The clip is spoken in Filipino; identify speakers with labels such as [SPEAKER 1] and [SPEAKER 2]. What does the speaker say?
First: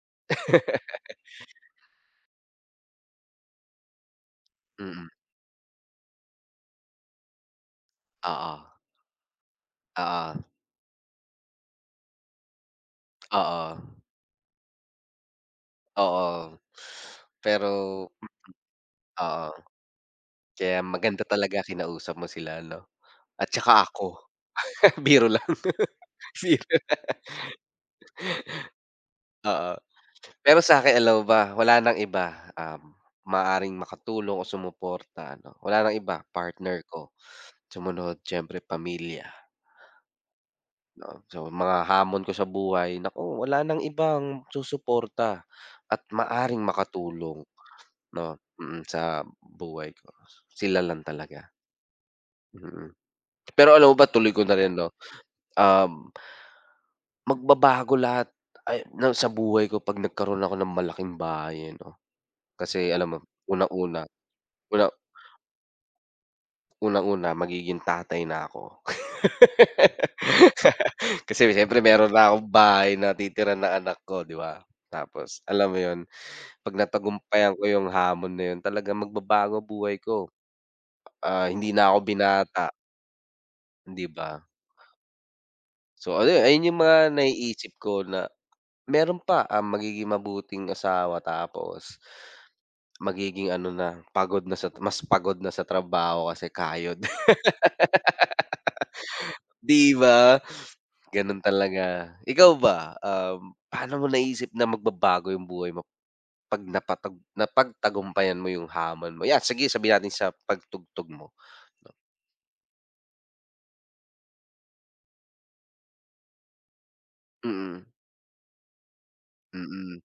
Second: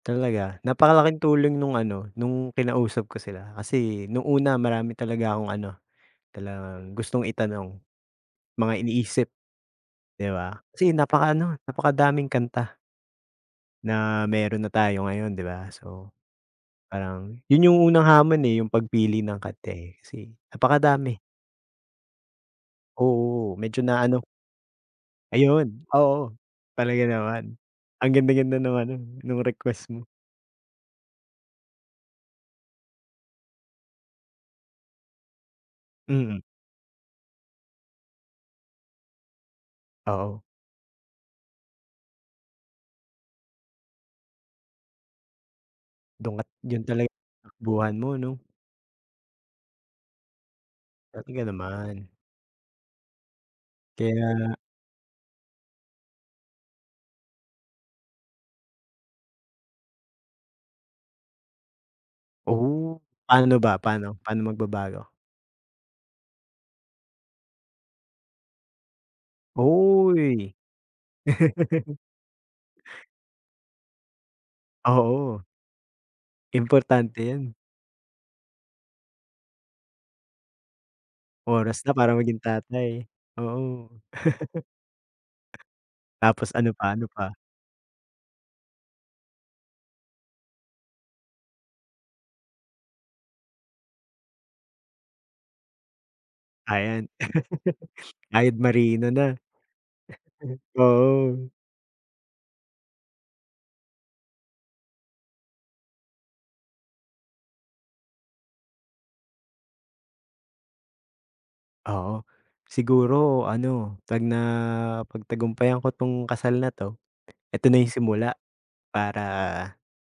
[SPEAKER 1] Talaga, napakalaking tulong no'ng ano, no'ng kinausap ko sila, kasi no'ng una, marami
[SPEAKER 2] Mm.
[SPEAKER 1] talaga akong ano, talagang gustong itanong.
[SPEAKER 2] Oo.
[SPEAKER 1] Mga iniisip, 'di
[SPEAKER 2] Oo.
[SPEAKER 1] ba, kasi napaka-ano, napakadaming kanta
[SPEAKER 2] Oo.
[SPEAKER 1] na mayro'n na tayo ngayon 'di ba. So,
[SPEAKER 2] Oo.
[SPEAKER 1] parang 'yon 'yong unang
[SPEAKER 2] Pero
[SPEAKER 1] hamon eh, 'yong pagpili ng
[SPEAKER 2] Oo.
[SPEAKER 1] kanta eh, kasi
[SPEAKER 2] Kaya
[SPEAKER 1] napakadami.
[SPEAKER 2] maganda talaga kinausap mo sila 'no. At
[SPEAKER 1] Oo, medyo
[SPEAKER 2] saka
[SPEAKER 1] na ano
[SPEAKER 2] ako. Biro lang.
[SPEAKER 1] Ayon, oo,
[SPEAKER 2] Singer.
[SPEAKER 1] talaga naman. Ang ganda-ganda naman no'n, no'ng
[SPEAKER 2] Oo.
[SPEAKER 1] request mo.
[SPEAKER 2] Pero sa'kin, alam mo ba? Wala ng iba, um, maaaring makatulong o sumuporta ano. Wala ng iba,
[SPEAKER 1] Mm.
[SPEAKER 2] partner ko, sumunod siyempre pamilya.
[SPEAKER 1] Oo.
[SPEAKER 2] 'No. So, mga hamon ko sa buhay, naku, wala nang ibang susuporta at
[SPEAKER 1] Do'n ka't
[SPEAKER 2] maaaring
[SPEAKER 1] 'yon talaga
[SPEAKER 2] makatulong,
[SPEAKER 1] takbuhan mo
[SPEAKER 2] 'no,
[SPEAKER 1] 'no.
[SPEAKER 2] mm, sa buhay ko. Sila lang
[SPEAKER 1] Dati ka
[SPEAKER 2] talaga.
[SPEAKER 1] naman.
[SPEAKER 2] Mm. Pero alam mo ba, tuloy ko na
[SPEAKER 1] Kaya
[SPEAKER 2] rin 'no, um, magbabago lahat ay ng sa buhay ko 'pag nagkaroon ako ng malaking bahay ano. Kasi
[SPEAKER 1] Oo.
[SPEAKER 2] alam mo
[SPEAKER 1] Paano ba?
[SPEAKER 2] unang-una, una,
[SPEAKER 1] Pa'no? Paano
[SPEAKER 2] wala
[SPEAKER 1] magbabago?
[SPEAKER 2] unang-una, magiging tatay na ako.
[SPEAKER 1] Uy.
[SPEAKER 2] Kasi siyempre mayro'n na akong bahay na titiran ng anak ko 'di ba. Tapos,
[SPEAKER 1] Oo.
[SPEAKER 2] alam mo 'yon, 'pag
[SPEAKER 1] Importante 'yan.
[SPEAKER 2] napagtagumpayan ko 'yong hamon na 'yon, talagang magbabago buhay ko. Ah, hindi
[SPEAKER 1] Oras
[SPEAKER 2] na
[SPEAKER 1] na
[SPEAKER 2] ako
[SPEAKER 1] para maging
[SPEAKER 2] binata.
[SPEAKER 1] tatay. Oo.
[SPEAKER 2] 'Di ba? So, ano 'yon,
[SPEAKER 1] Tapos
[SPEAKER 2] ayon
[SPEAKER 1] ano
[SPEAKER 2] 'yong
[SPEAKER 1] pa?
[SPEAKER 2] mga
[SPEAKER 1] Ano pa?
[SPEAKER 2] naiisip ko na meron pa, um, magiging mabuting asawa, tapos magiging ano na, pagod na sa mas pagod na sa trabaho kasi
[SPEAKER 1] Ah,
[SPEAKER 2] kayod.
[SPEAKER 1] ayan. Kayod marino na.
[SPEAKER 2] 'Di ba, gano'n
[SPEAKER 1] Oo.
[SPEAKER 2] talaga. Ikaw ba? Um, paano mo naisip na magbabago 'yong buhay mo, 'pag nakapag napagtagumpayan mo 'yong hamon mo? 'Yan, sige sabihin natin sa pagtugtog mo?
[SPEAKER 1] Oo. Siguro ano, 'pag na-pagtagumpayan ko 'tong kasal na 'to, ito na
[SPEAKER 2] Mm.
[SPEAKER 1] 'yong simula, para
[SPEAKER 2] Mm.